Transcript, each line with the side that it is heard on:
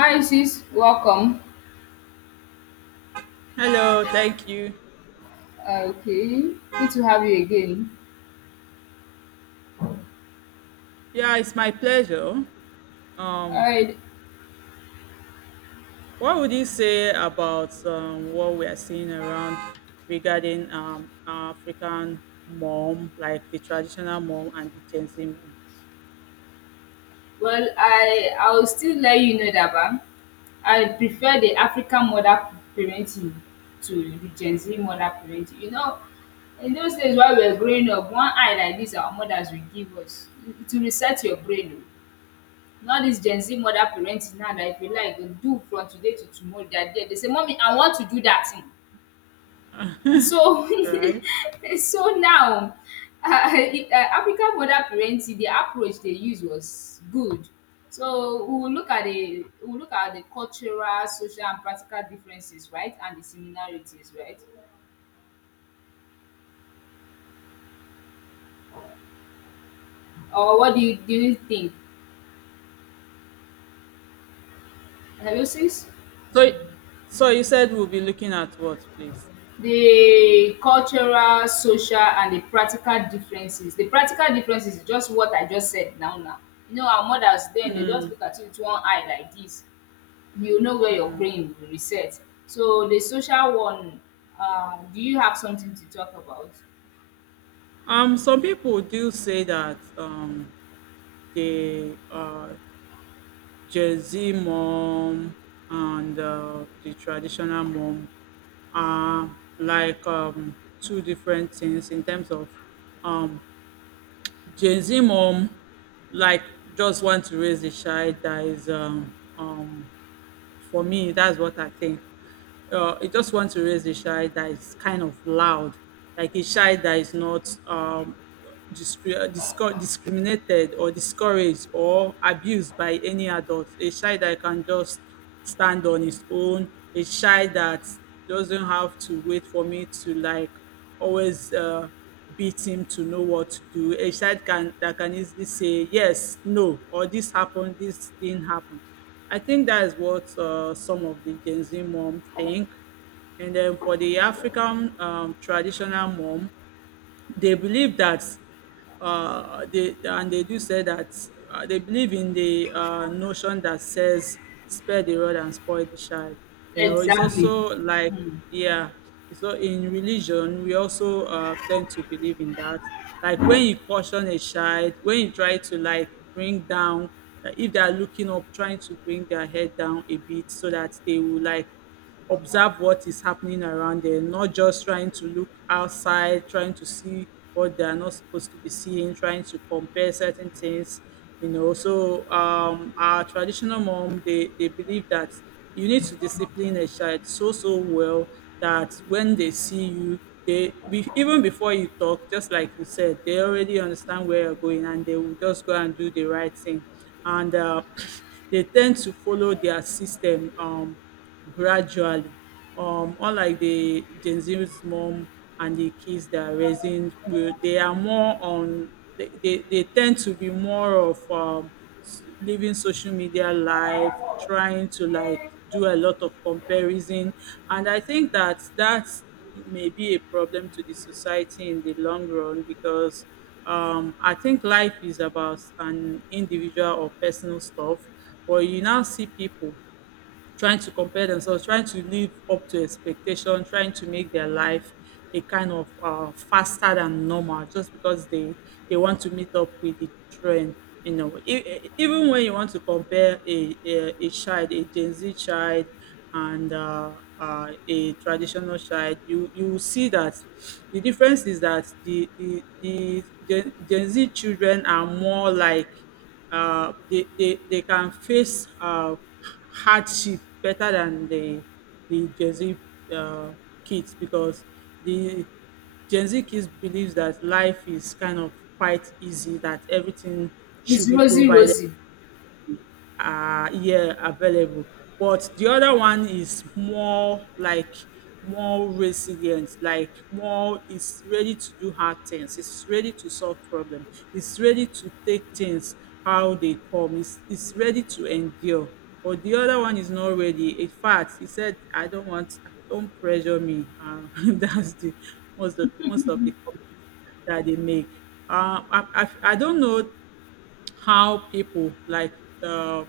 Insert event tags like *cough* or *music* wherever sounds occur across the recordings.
left: Hi sis, welcome.
right: Hello, thank you.
left: Okay, good to have you again.
right: Yeah, it's my pleasure. Um,
left: Alright,
right: what would you say about what we are seeing around regarding African mom, like the traditional mom and the Gen Z mom,
left: well I will still let you know that ba, I prefer the African mother parenting to the Gen Z mother parenting. You know, in those days while we were growing up, one eye like this our mothers will give us to reset your brain o. Now this Gen Z mother parenting now that if you like, you do from today to tomorrow, they are there. They say mommy I want to do that thing. So,
right: right?
left: *laughs* so now, African mother parenting, the approach they used was good. So we will look at the cultural, social, and practical differences, right, and the similarities, right? Or what do you think? Analysis
right: So, so, you said we'll be looking at what, please?
left: the cultural, social, and the practical differences. The practical differences is just what I just said now. Now, you know, our mothers then they just look at you with one eye like this you know where your brain will reset. So the social one, do you have something to talk about?
right: Some people do say that they Gen-Z mom and the traditional mom are like two different things in terms of um, Gen Z mom, like just want to raise a child that is for me. That's what I think. I just want to raise a child that is kind of loud, like a child that is not discriminated or discouraged or abused by any adult, a child that can just stand on his own, a child that doesn't have to wait for me to like always beat him to know what to do. A child can that can easily say yes, no, or this happened, this didn't happen. I think that is what some of the Gen Z mom think. And then for the African traditional mom, they believe that they do say that they believe in the notion that says spare the rod and spoil the child. You know, it's
left: Exactly.
right: also like,
left: Hmm.
right: yeah. So in religion, we also tend to believe in that. Like when you caution a child, when you try to like bring down, if they are looking up, trying to bring their head down a bit so that they will like observe what is happening around them, not just trying to look outside, trying to see what they are not supposed to be seeing, trying to compare certain things. You know, so our traditional mom, they believe that you need to discipline a child so well that when they see you, even before you talk, just like you said, they already understand where you're going and they will just go and do the right thing. And *clears throat* they tend to follow their system. Gradually. Unlike the Gen Z's mom and the kids that are raising, they are more on, they tend to be more of living social media life, trying to like do a lot of comparison. And I think that that may be a problem to the society in the long run because I think life is about an individual or personal stuff, but you now see people trying to compare themselves, trying to live up to expectation, trying to make their life a kind of faster than normal, just because they want to meet up with the trend. You know, even when you want to compare a child, a Gen Z child, and a traditional child, you will see that the difference is that the Gen Z children are more like they can face hardship better than the Gen Z uh, kids because the Gen Z kids believes that life is kind of quite easy, that everything should
left: It's
right: be
left: rosy,
right: provided
left: rosy.
right: are here available. But the other one is more like more resilient, like more is ready to do hard things, it's ready to solve problem, it's, ready to take things how they come, it's ready to endure. But the other one is not ready. In fact, he said, I don't want, don't pressure me. *laughs* That's the most of the comments that they make. I don't know how people like uh,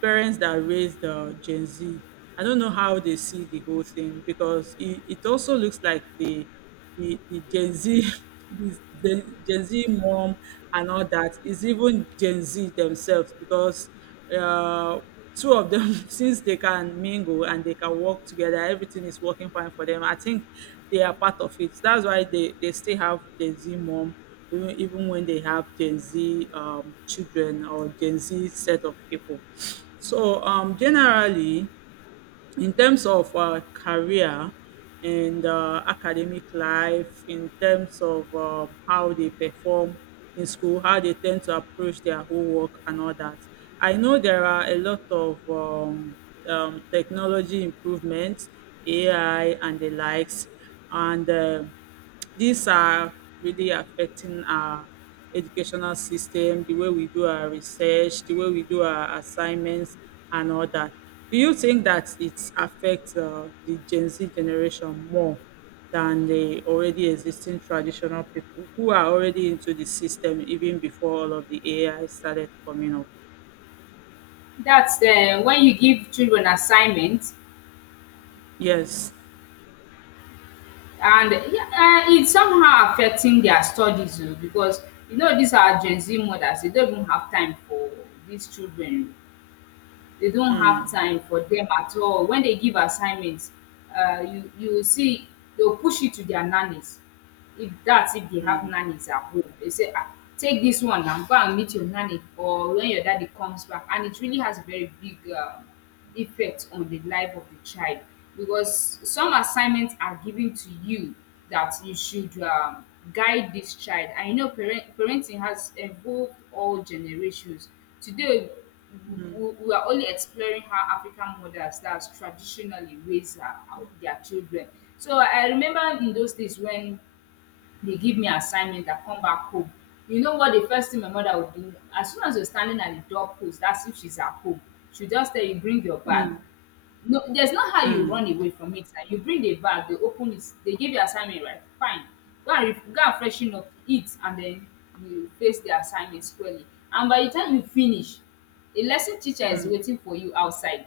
right: parents that raise the Gen Z, I don't know how they see the whole thing because it also looks like the Gen Z, *laughs* the Gen Z mom and all that is even Gen Z themselves because uh, two of them *laughs* since they can mingle and they can work together, everything is working fine for them. I think they are part of it, that's why they still have Gen Z mom, even when they have Gen Z children or Gen Z set of people. So generally, in terms of career and academic life, in terms of how they perform in school, how they tend to approach their homework and all that. I know there are a lot of technology improvements, AI and the likes, and these are really affecting our educational system, the way we do our research, the way we do our assignments, and all that. Do you think that it affects the Gen Z generation more than the already existing traditional people who are already into the system even before all of the AI started coming up?
left: That's when you give children assignments,
right: Yes.
left: and yeah, it's somehow affecting their studies oh, because you know these are Gen Z mothers; they don't even have time for these children. They don't have time for them at all. When they give assignments, you will see they'll push it to their nannies. If they have nannies at home, they say, ah, take this one and go and meet your nanny, or when your daddy comes back. And it really has a very big effect on the life of the child because some assignments are given to you that you should guide this child. And you know parenting has evolved all generations today. We are only exploring how African mothers that traditionally raise their children. So I remember in those days when dey give me assignment I come back home. You know what the first thing my mother will do? As soon as you're standing at the doorpost, as if she's at home, she'll just tell you, bring your bag. No, there's no how you run away from it. Now. You bring the bag, they open it, they give you assignment, right? Fine. Go and, go and freshen up, eat, and then you face the assignment squarely. And by the time you finish, a lesson teacher is waiting for you outside.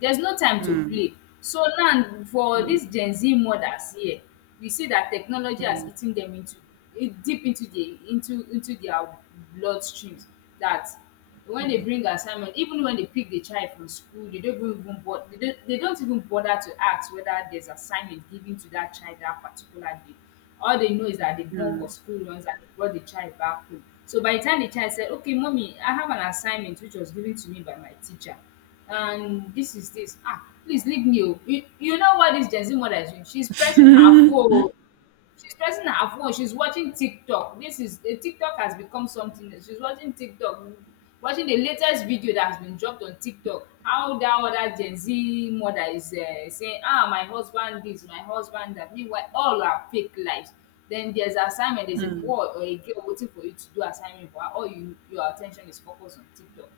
left: There's no time to play. So now for dis
right: Mm,
left: Gen Z mothers here, we see dat technology has
right: mm,
left: eaten dem into e deep into their blood streams dat when they bring assignment, even when they pick the child from school, they don't even bo they don't even bother to ask whether there's assignment given to dat child dat particular day. All they know is dat they've gone for school runs and they brought the child back home. So by the time the child said, "Okay, mommy, I have an assignment which was given to me by my teacher," and this is this. Ah, please leave me. Oh." You know what this Gen Z mother is doing? She's pressing her phone. She's pressing her phone. She's watching TikTok. This is eh, TikTok has become something. She's watching TikTok, watching the latest video that has been dropped on TikTok. How that other Gen Z mother is saying, "Ah, my husband this, my husband that." Meanwhile, all are fake lives. Then there's assignment. There's a
right: mm,
left: boy or a girl waiting for you to do assignment, but all your attention is focused on TikTok.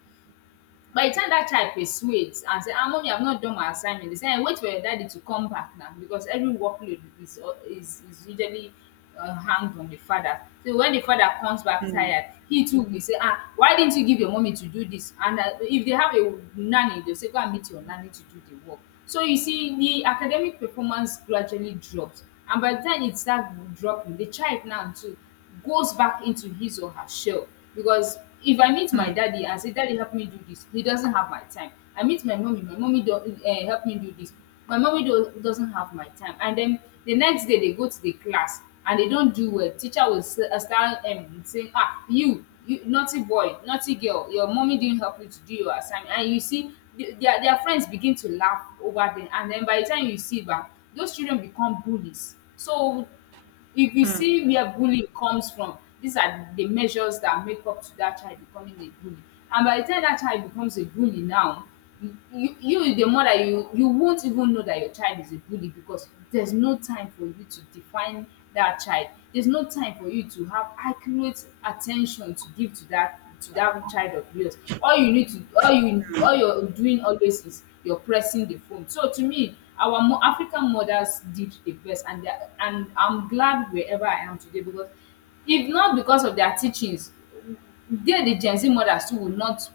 left: By the time dat child persuades and say, “Ah mommy, I have not done my assignment,” dey say, wait for your daddy to come back now because every workload is al is usually hanged on the father.” So when the father comes back
right: mm,
left: tired, he too will say, “Ah why didn't you give your mommy to do this?" And if they have a nanny dey say, “Go and meet your nanny to do the work.” So you see, the academic performance gradually dropped, and by the time it start dropping, the child now too goes back into his or her shell. Because if I meet my daddy and say, Daddy, help me do this, he doesn't have my time. I meet my mommy don't help me do this. Doesn't have my time, and then the next day they go to the class and they don't do well. Teacher will start saying, ah you naughty boy, naughty girl, your mommy didn't help you to do your assignment. And you see their friends begin to laugh over them, and then by the time you see back those children become bullies. So if you see where bullying comes from, these are the measures that make up to that child becoming a bully. And by the time that child becomes a bully now, you the mother, you won't even know that your child is a bully because there's no time for you to define that child. There's no time for you to have accurate attention to give to that child of yours. All you need to all you all you're doing always is you're pressing the phone. So to me, our African mothers did the best, and I'm glad wherever I am today because if not because of their teachings, they the Gen Z mothers too would not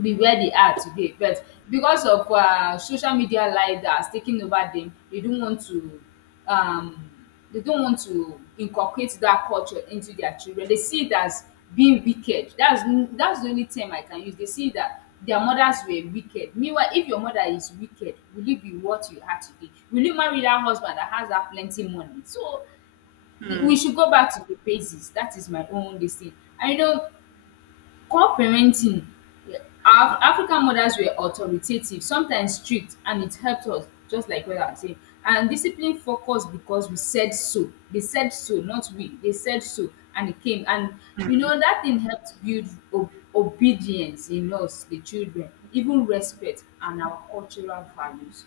left: be where they are today. But because of social media leaders taking over them, they don't want to um they don't want to inculcate that culture into their children. They see it as being wicked. That's the only term I can use. They see that their mothers were wicked. Meanwhile, if your mother is wicked, will you be what you are today? Will you marry that husband that has that plenty money? So we should go back to the basics. That is my own this thing. And you know. Co-parenting. Af African mothers were authoritative, sometimes strict, and it helped us just like what I'm saying. And discipline focused because we said so. They said so, not we. They said so and it came. And you know that thing helped build o- obedience in us, the children, even respect and our cultural values.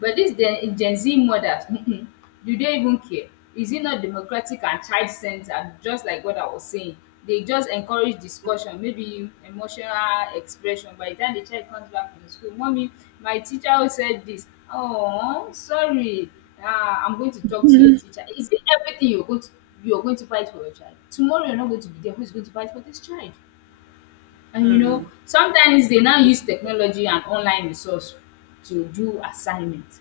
left: But these Gen Z mothers, *laughs* do they even care? Is it not democratic and child centered, just like what I was saying? They just encourage discussion, maybe emotional expression. By the time the child comes back from school, mommy, my teacher said this. Oh, sorry. Ah, I'm going to talk to your teacher. Is it everything you're going to fight for your child? Tomorrow you're not going to be there. Who's going to fight for this child? And you know, sometimes they now use technology and online resource to do assignments.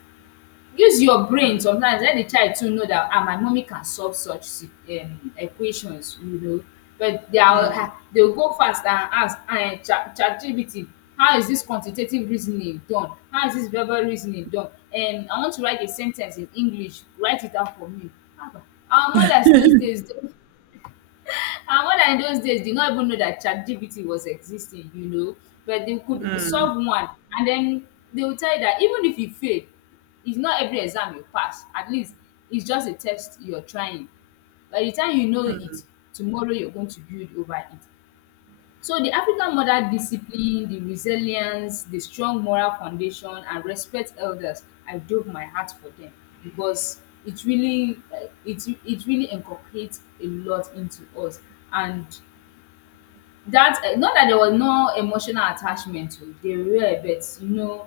left: Use your brain
right: mm.
left: sometimes, let the child too know that ah my mommy can solve such si equations, you know. But they are they will go fast and ask ChatGPT, how is this quantitative reasoning done, how is this verbal reasoning done. And I want to write a sentence in English, write it out for me. Haba, our mothers those days, and when I in those days did not even know that ChatGPT was existing, you know, but they could solve one. And then they will tell you that even if you fail, it's not every exam you pass. At least it's just a test you're trying. By the time you know it, tomorrow you're going to build over it. So the African mother discipline, the resilience, the strong moral foundation, and respect elders. I broke my heart for them because it really, it really inculcates a lot into us. And that not that there was no emotional attachment, to they were, but you know,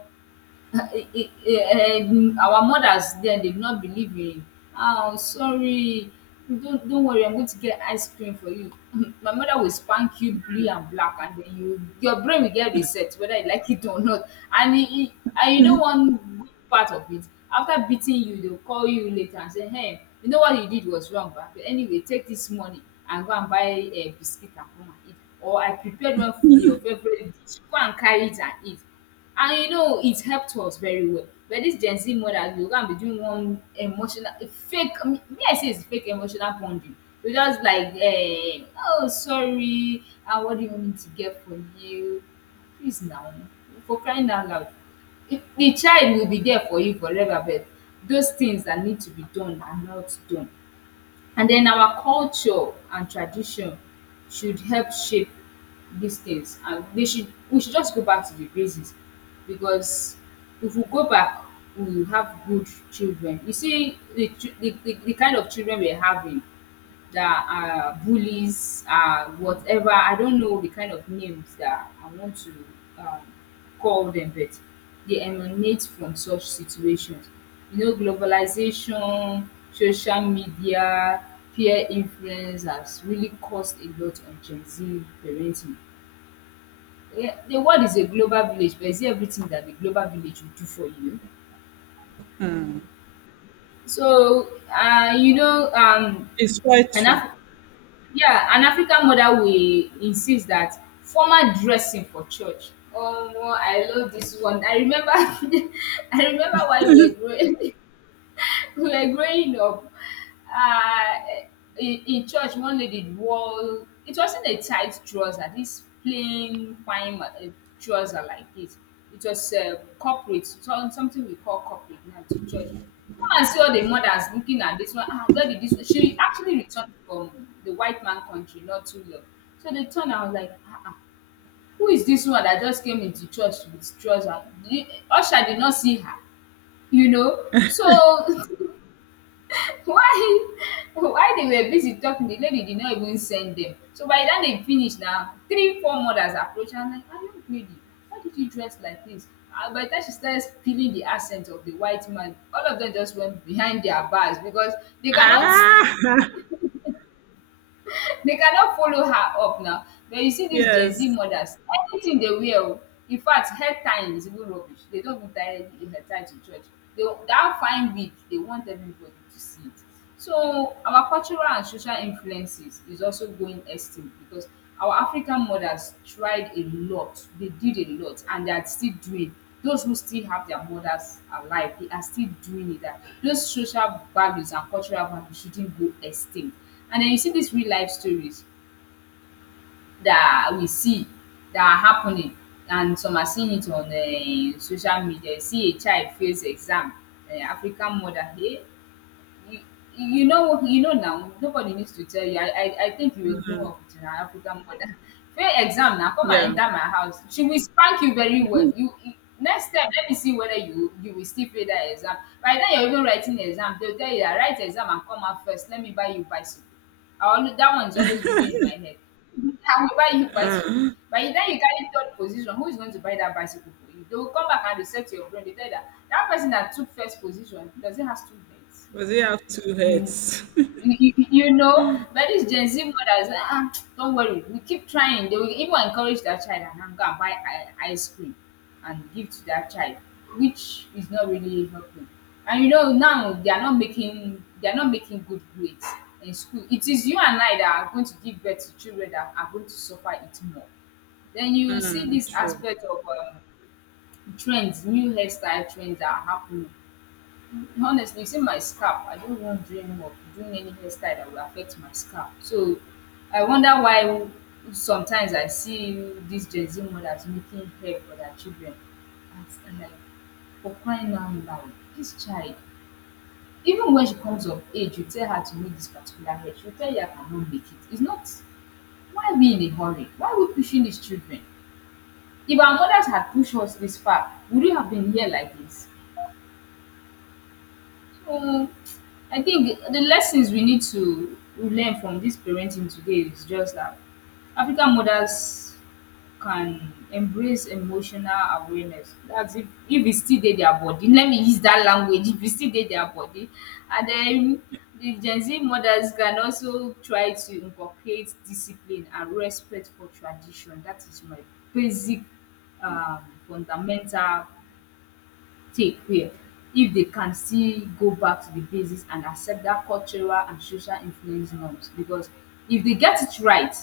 left: our mothers then did not believe in oh sorry don't worry, I'm going to get ice cream for you. *laughs* My mother will spank you blue and black, and then you your brain will get reset whether you like it or not. And e e And you know one good part of it, after beating you they will call you later and say, hey, you know what you did was wrong, but anyway, take this money and go and buy a biscuit and come and eat, or I prepared one of your favourite dish, go and carry it and eat. And you know, it helped us very well. But this Gen Z mothers go going to be doing one emotional fake, I mean, me I say it's fake emotional bonding. You just like oh sorry, ah, what do you want me to get for you? Please now, for crying out loud. If the child will be there for you forever, but those things that need to be done are not done. And then our culture and tradition should help shape these things. And they should we should just go back to the basics, because if we go back, we will have good children. You see, the kind of children we're having that are bullies, whatever. I don't know the kind of names that I want to um, call them, but they emanate from such situations. You know, globalization, social media, peer influence has really caused a lot on Gen Z parenting. Eh, the world is a global village, but is it everything that the global village will do for you? So, uh, you know, um,
right: It's quite
left: and
right: true.
left: af- Yeah, an African mother will insist that formal dressing for church. Oh, I love this one. I remember *laughs* I remember while we were growing *laughs* we were growing up, uh, in church one lady wore, it wasn't a tight trouser, this plain fine trouser like this. It was corporate, so, something we call corporate now, to church. Come and see all the mothers looking at this one. Ah, where did this one, she actually returned from the white man country, not too long. So they turned and I was like, ah, ah, who is this one that just came into church with trouser? The usher did not see her, you know, so *laughs* *laughs* Why? Why they were busy talking, the lady did not even send them. So by the time dem finish na three four mothers approached her and like, are you greedy? Why did you dress like this? And by the time she started feeling the accent of the white man, all of them just went behind their bars, because they cannot
right: Ah,
left: they cannot follow her up now. But you see
right: *laughs*
left: dis Gen Z
right: yes.
left: mothers, anything dey wear oh. In fact, hair tying is even rubbish. They don't even tie any hair tie to church. They that fine wig, they want everybody to see it. So our cultural and social influences is also going extinct, because our African mothers tried a lot, they did a lot, and they are still doing. Those who still have their mothers alive, they are still doing it. That those social values and cultural values shouldn't go extinct. And then you see these real life stories that we see that are happening, and some are seeing it on social media. You see a child fails exam, African mother, hey, you, you know now, nobody needs to tell you. I think you will grow up with an African mother. *laughs* Fail exam, now come and
right: Yeah.
left: enter my house, she will spank you very well. You next time, let me see whether you will still fail that exam. By then you're even writing the exam, they'll tell you that write exam and come out first, let me buy you bicycle. I always, that one is always ringing in my head. *laughs* I will buy you bicycle.
right: *laughs*
left: By the time you carry third position, who is going to buy that bicycle for you? They will come back and reset your brain, they tell you that that person that took first position, does it has two heads?
right: Does it have two
left: you,
right: heads?
left: you know, but these Gen Z mothers, ah, don't worry, we keep trying. They will even encourage their child and "I'm gonna buy ice cream and give to their child," which is not really helping. And you know, now they are not making good grades in school. It is you and I that are going to give birth to children that are going to suffer it more. Then
right: *laughs*
left: you will see
right: Mm,
left: this
right: true.
left: aspect of trends, new hairstyle trends that are happening. Honestly, you see my scalp, I don't want doing work, doing any hairstyle that will affect my scalp. So I wonder why sometimes I see these Gen Z mothers making hair for their children. And like, for crying out loud, this child, even when she comes of age, you tell her to make this particular hair, she'll tell you I cannot make it. It's not, Why we in a hurry? Why are we pushing these children? If our mothers had pushed us this far, would we have been here like this? So I think the lessons we need to learn from this parenting today is just that African mothers can embrace emotional awareness. That's if e still dey their body. Let me use that language. If e still dey their body. And then the Gen Z mothers can also try to inculcate discipline and respect for tradition. That is my basic um fundamental take wia, if they can still go back to the basics and accept that cultural and social influence norms, because if they get it right,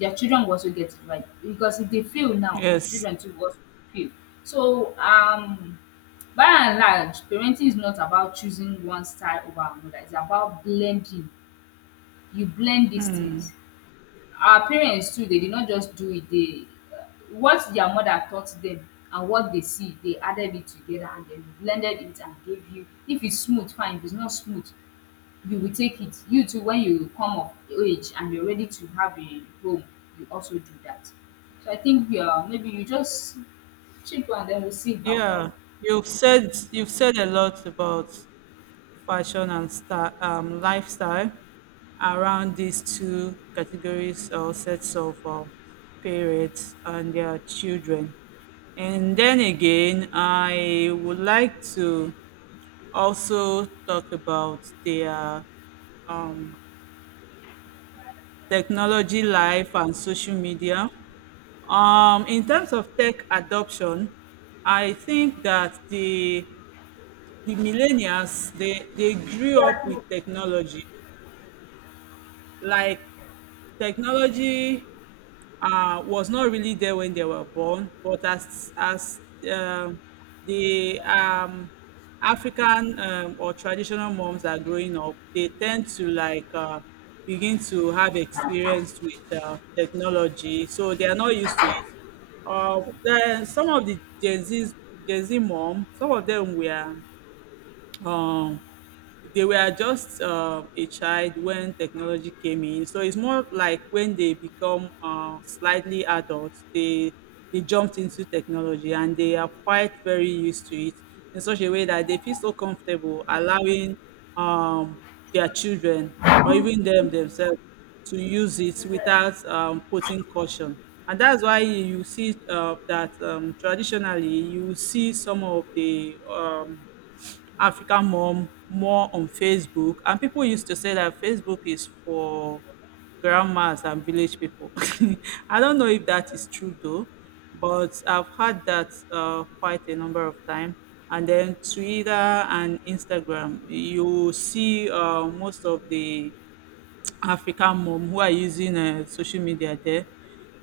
left: their children will also get it right, because if they fail now, the
right: Yes.
left: children too will also fail. So by and large, parenting is not about choosing one style over another, it's about blending. You blend these things. Our parents too, they did not just do it, they what their mother taught them and what they see, they added it together and then blended it and gave you. If it's smooth, fine. If it's not smooth, you will take it. You too, when you come of age and you're ready to have a home, you also do that. So I think yeah, maybe you just check one, then we'll see how far.
right: Yeah. You've said a lot about fashion and star, lifestyle around these two categories or sets of parents and their children. And then again, I would like to also talk about their um, technology life and social media. In terms of tech adoption, I think that the millennials, they grew up with technology, like technology was not really there when they were born, but as um, the African or traditional moms are growing up, they tend to like begin to have experience with technology, so they are not used to it. Then some of the Gen Z mom, some of them were um they were just a child when technology came in. So it's more like when they become slightly adults, they jumped into technology and they are quite very used to it in such a way that they feel so comfortable allowing um, their children or even them themselves to use it without putting caution. And that's why you see that traditionally you will see some of the African mom more on Facebook. And people used to say that Facebook is for grandmas and village people. *laughs* I don't know if that is true though, but I've had that quite a number of times. And then Twitter and Instagram, you see most of the African mom who are using social media there.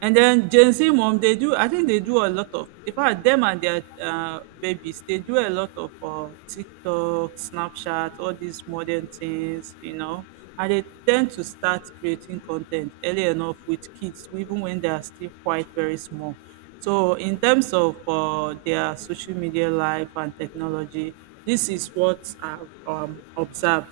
right: And then Gen Z mom, they do, I think they do a lot of, in fact, them and their babies, they do a lot of TikTok, Snapchat, all these modern things, you know, and they tend to start creating content early enough with kids, even when they are still quite very small. So, in terms of their social media life and technology, this is what I've observed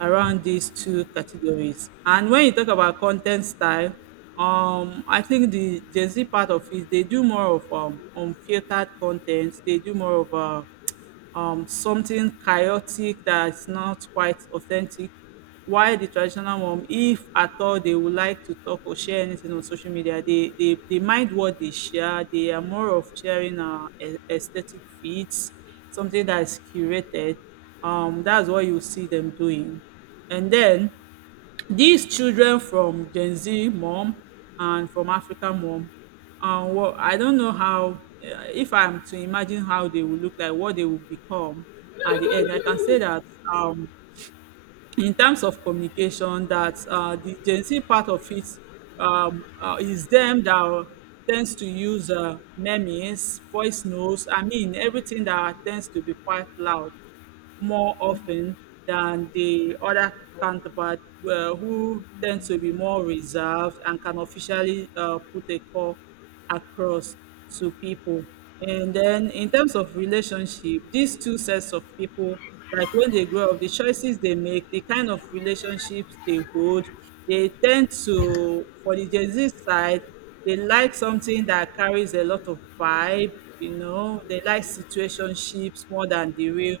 right: around these two categories. And when you talk about content style, I think the Gen Z part of it, they do more of unfiltered content. They do more of something chaotic that's not quite authentic. While the traditional one, if at all they would like to talk or share anything on social media, they mind what they share. They are more of sharing aesthetic feeds, something that is curated. That's what you see them doing. And then these children from Gen Z mom and from African mom, well, I don't know how, if I'm to imagine how they will look like, what they will become at the end. I can say that um, in terms of communication that the Gen Z part of it is them that tends to use memes, voice notes, I mean, everything that tends to be quite loud more often than the other counterpart who tend to be more reserved and can officially put a call across to people. And then in terms of relationship, these two sets of people, like when they grow up, the choices they make, the kind of relationships they hold, they tend to, for the Gen Z side, they like something that carries a lot of vibe, you know, they like situationships more than the real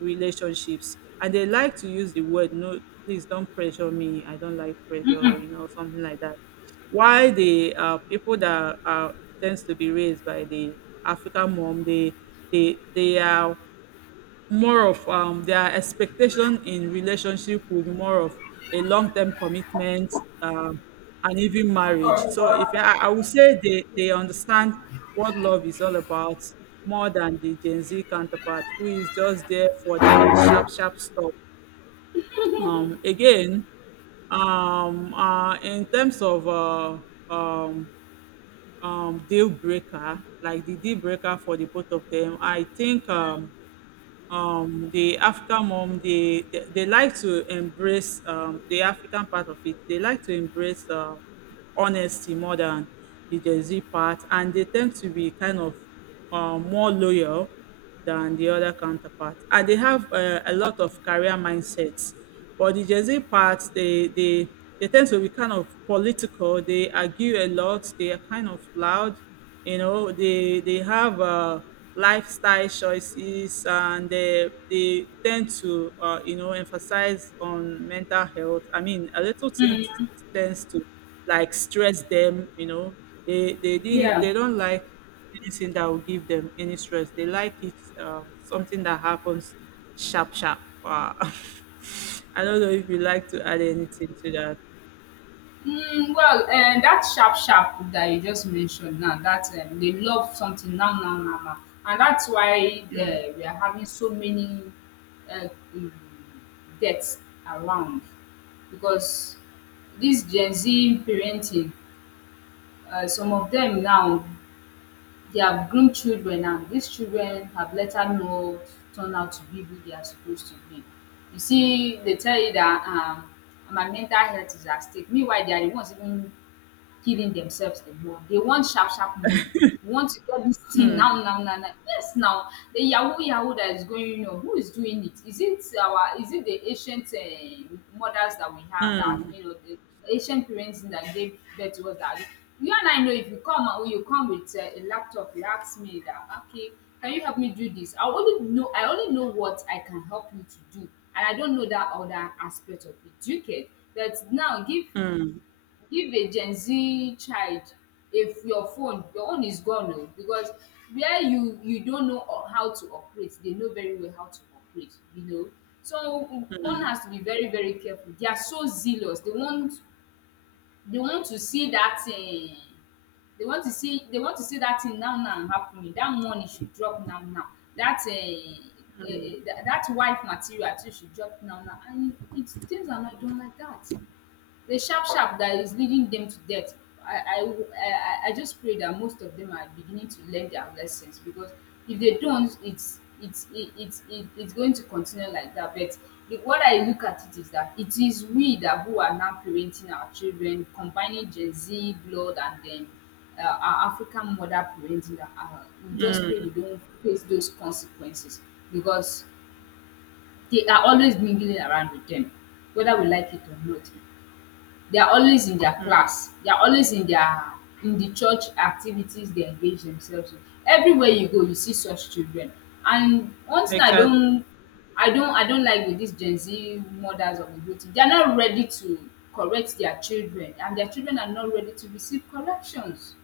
right: relationships. And they like to use the word, no, please don't pressure me. I don't like pressure, you know, something like that. Why the people that are tends to be raised by the African mom, they are more of their expectation in relationship will be more of a long term commitment um, and even marriage. So if I would say they understand what love is all about more than the Gen Z counterpart who is just there for the sharp sharp stuff. Again, in terms of um, deal breaker, like the deal breaker for the both of them, I think the African mom, they like to embrace the African part of it, they like to embrace honesty more than the Gen Z part, and they tend to be kind of more loyal than the other counterparts, and they have a lot of career mindsets. But the Gen Z part, they tend to be kind of political. They argue a lot. They are kind of loud. You know, they have lifestyle choices, and they tend to emphasize on mental health. I mean, a little thing
left: Mm,
right: tends to like stress them. You know, they they didn't
left: yeah.
right: they don't like anything that will give them any stress. They like it something that happens sharp, sharp. Wow. *laughs* I don't know if you like to add anything to that.
left: That sharp sharp that you just mentioned now, that they love something now, now, now, now, and that's why we are having so many uh, mm, deaths around, because this Gen Z parenting, some of them now, they have groomed children, and these children have later not turn out to be who they are supposed to be. You see, they tell you that my mental health is at stake. Meanwhile, they are the ones even giving themselves the ball. They want sharp, sharp money. We want to get this thing *laughs* now,
right: Hmm.
left: now, now, now. Yes, now the Yahoo Yahoo that is going on. Who is doing it? Is it our? Is it the ancient mothers that we have that are doing all the ancient parents that gave birth to us? That you and I know, if you come and you come with a laptop, you ask me that okay, can you help me do this? I only know what I can help you to do, and I don't know that other aspect of it. You get that now? Give a Gen Z child, if your phone, your own is gone oh, because where you don't know how to operate, they know very well how to operate, you know. So one has to be very careful. They are so zealous. They want to see that they want to see that thing now now happening. That money should drop now now. That that wife material too should drop now now and it things are not done like that. The sharp sharp that is leading them to death, I just pray that most of them are beginning to learn their lessons, because if they don't, it's going to continue like that. But the, what I look at it is that it is we that who are now parenting our children combining Gen Z blood and then our African mother parenting, that we just pray we don't face those consequences, because they are always mingling around with them, whether we like it or not. They are always in their class, they are always in their in the church activities they engage themselves in. Everywhere you go, you see such children. And one thing
right: Exactly.
left: I don't like with these Gen Z mothers of the whole thing, they are not ready to correct their children, and their children are not ready to receive corrections.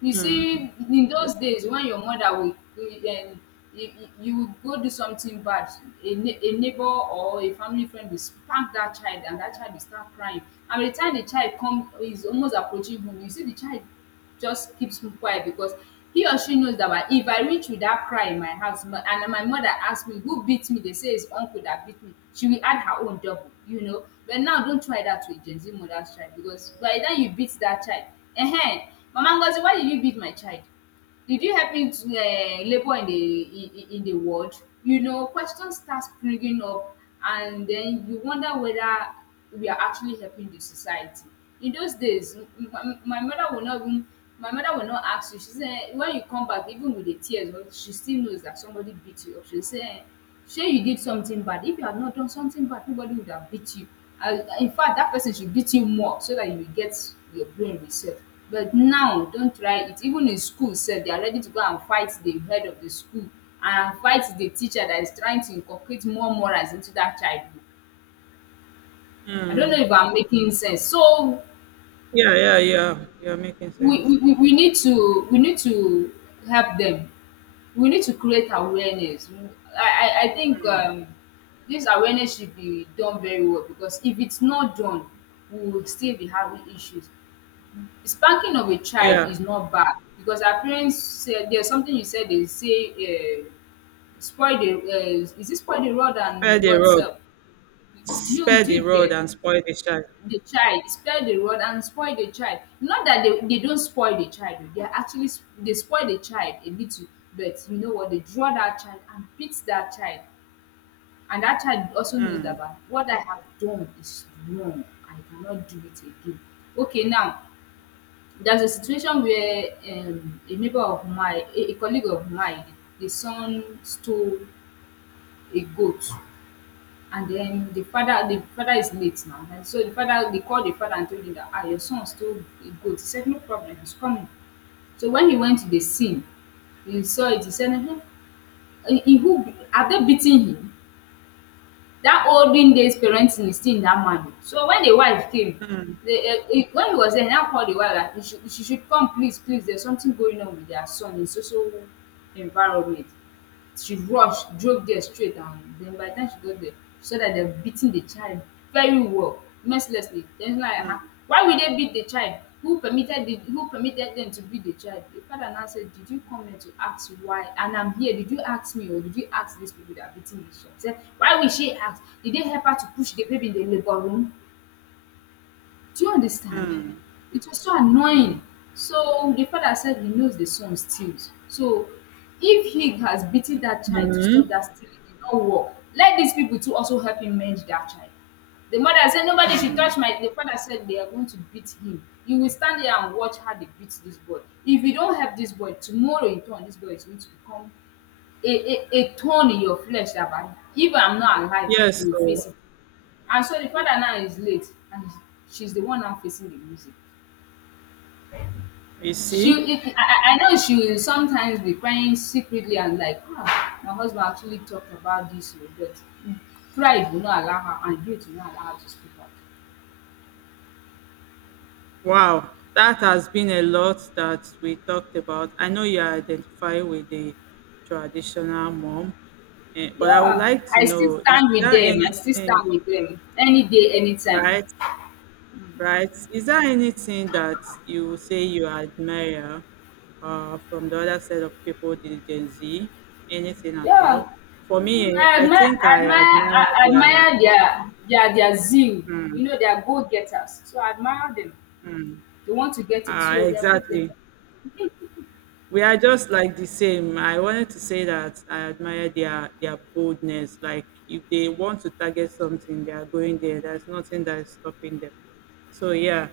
left: You see, in those days, when your mother will, you you would go do something bad, a neighbor or a family friend will spank that child, and that child will start crying. And by the time the child come is almost approaching home, you see the child just keeps quiet, because he or she knows that if I reach with that cry in my house and my mother asks me who beat me, they say it's uncle that beat me, she will add her own double, you know. But now, don't try that with Gen Z mother's child, because by the time you beat that child, uh-huh, Mama Ngozi, why did you beat my child? Did you help him to labour in the world? You know, questions start springing up, and then you wonder whether we are actually helping the society. In those days, my mother will not even my mother will not ask you. She say when you come back even with the tears, well, she still knows that somebody beat you up. She will say Shey you did something bad. If you had not done something bad, nobody would have beat you. And in fact, that person should beat you more so that you will get your brain reset. But now, don't try it. Even in school said they are ready to go and fight the head of the school and fight the teacher that is trying to inculcate more morals into that child. I don't know if I'm making sense. So
right: Yeah, yeah, yeah. You're making sense.
left: we need to help them. We need to create awareness. I think this awareness should be done very well, because if it's not done we will still be having issues. Spanking of a child
right: Yeah.
left: is not bad, because our parents said there's something you said they say uh, spoil the is it spoil the rod
right: Spare
left: and
right: the
left: what's
right: rod.
left: up? do you
right: Spare
left: do
right: the
left: you
right: rod
left: get
right: and spoil the child.
left: the child? Spare the rod and spoil the child. Not that they don't spoil the child, oh, they are actually they spoil the child a little, but you know what, they draw that child and beat that child, and that child also knows that, "Ah, what I have done is wrong. I cannot do it again." Okay, now, there's a situation where a neighbor of mine, a colleague of mine, the son stole a goat. And then the father is late now. And so the father, they called the father and told him that, ah, your son stole a goat. He said, no problem, he's coming. So when he went to the scene, he saw it, he said, "Ehen, eh, he who are they beating him?" That olden days parenting is still in that man. So when the wife came, when he was there, he now called the wife that he should she should come, please, please, there's something going on with their son in so so environment. She rush drove dia straight, and den by di time she got dia, she saw dat dem beating di child very well mercilessly. Den she now ask, why will they beat the child? Who permitted the who permitted them to beat the child? The father now said, did you come here to ask why and I'm here? Did you ask me, or did you ask these people that are beating this child? Say, why will she ask, did they help her to push the baby in the labour room? Do you understand? It was so annoying. So the father said he knows the son steals. So if he has beaten that child to stop that stealing, it will not work. Let these people too also help him mend that child. The mother said, nobody should touch my— the father said they are going to beat him. You will stand there and watch how they beat this boy. If you don't help this boy, tomorrow in turn, this boy is going to become a thorn in your flesh, that by, if I'm not alive,
right: Yes.
left: you will
right: So
left: face it. And so the father now is late, and she's the one now facing the music.
right: you
left: She,
right: see.
left: if I know she will sometimes be crying secretly and like, ah, my husband actually talked about this, oh, but pride will not allow her, and guilt will not allow her to speak up.
right: Wow, that has been a lot that we talked about. I know you identify with the traditional mom, eh, but I would
left: Yeah,
right: like to
left: I still
right: know, is
left: stand with
right: there
left: them. I still
right: anything,
left: stand with them any day, anytime.
right: right? Right? Is there anything that you would say you admire from the other set of people, the Gen Z? Anything at all?
left: Yeah.
right: For me,
left: Mm,
right: eh, I think I admire
left: I
right: their,
left: admire their zeal. You know, they are go getters. So I admire them. They want to get it, so they are go
right: exactly,
left: getters.
right: we are just like the same. I wanted to say that I admire their boldness. Like if they want to target something, they are going there. There's nothing that is stopping them. So yeah,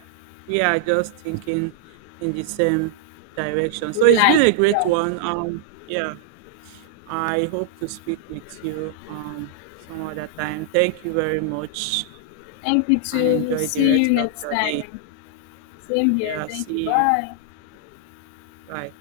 right: we are just thinking in the same direction. So
left: Good
right: it's been a
left: line,
right: great
left: yeah.
right: one. Yeah. I hope to speak with you some other time. Thank you very much
left: Thank you
right: and
left: too.
right: enjoy the
left: See
right: rest
left: you
right: of
left: next
right: your day.
left: time. Same here.
right: Yeah,
left: Thank
right: see
left: you.
right: you.
left: Bye.
right: Bye.